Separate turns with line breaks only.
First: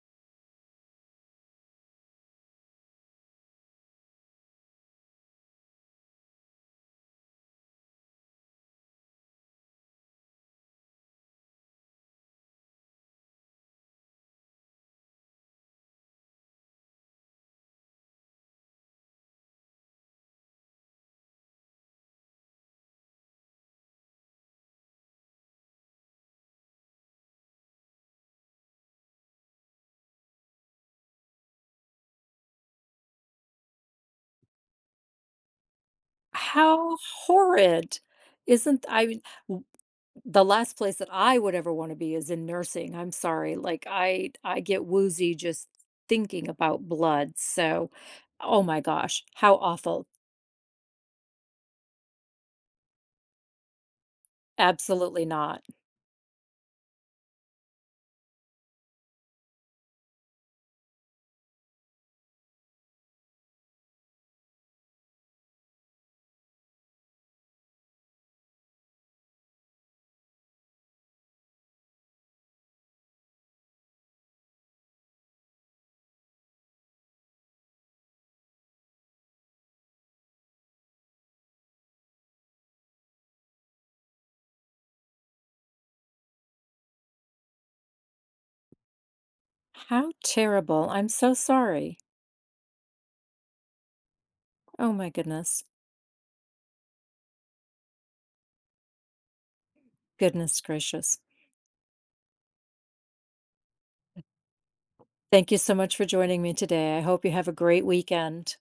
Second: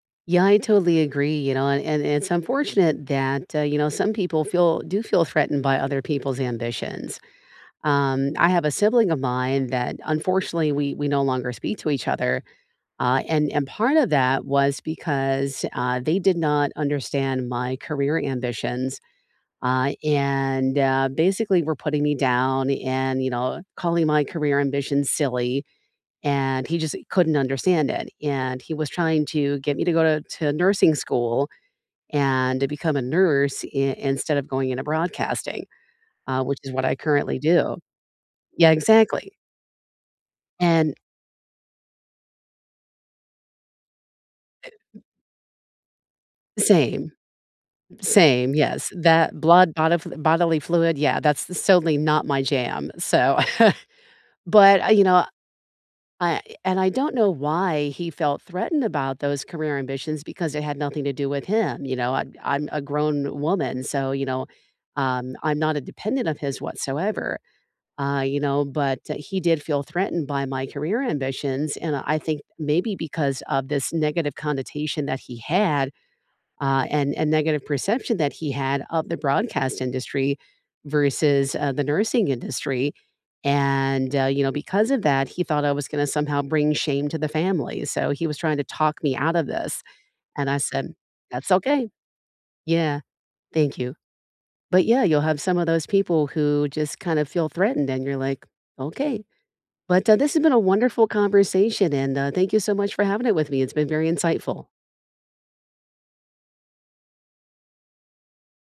Yeah, I totally agree, you know, and and it's unfortunate that, uh, you know, some people feel do feel threatened by other people's ambitions. Um, I have a sibling of mine that, unfortunately, we we no longer speak to each other, uh, and and part of that was because, uh, they did not understand my career ambitions uh, and, uh, basically, were putting me down and, you know, calling my career ambition silly, and he just couldn't understand it, and he was trying to get me to go to to nursing school and to become a nurse i instead of going into broadcasting, uh, which is what I
How
currently do.
horrid.
Yeah,
Isn't th I
exactly.
w the last
And
place that I would ever wanna be is in nursing, I'm sorry, like, I'd I get
[unintelligible]
woozy just thinking about
Same.
blood, so,
Same,
oh my
yes.
gosh,
That
how
blood
awful.
bodifl bodily fluid, yeah, that's that's totally not my jam, so, but, uh, you know,
Absolutely not.
I and I don't know why he felt threatened about those career ambitions, because they had nothing to do with him, you know, I'm I'm a grown woman, so, you know, um, I'm not a dependent of his whatsoever, uh, you know, but, uh, he did feel threatened by my career ambitions, and I think maybe because of this negative connotation that he had, uh, and and negative perception that he had of the broadcast industry versus, uh, the nursing industry, and, uh, you know, because of that, he thought I was gonna somehow bring shame to the family, so he was trying to talk me out of this,
How
and I
terrible,
said,
I'm so
"That's okay"
sorry.
Yeah, thank you. But,
Oh
yeah,
my
you'll have some
goodness.
of those people who just kinda feel threatened and you're like, "Okay." But, uh, this has been
Goodness
a wonderful
gracious.
conversation, and, uh, thank you so much for having it with me, it's been very insightful.
Thank you so much for joining me today, I hope you have a great weekend.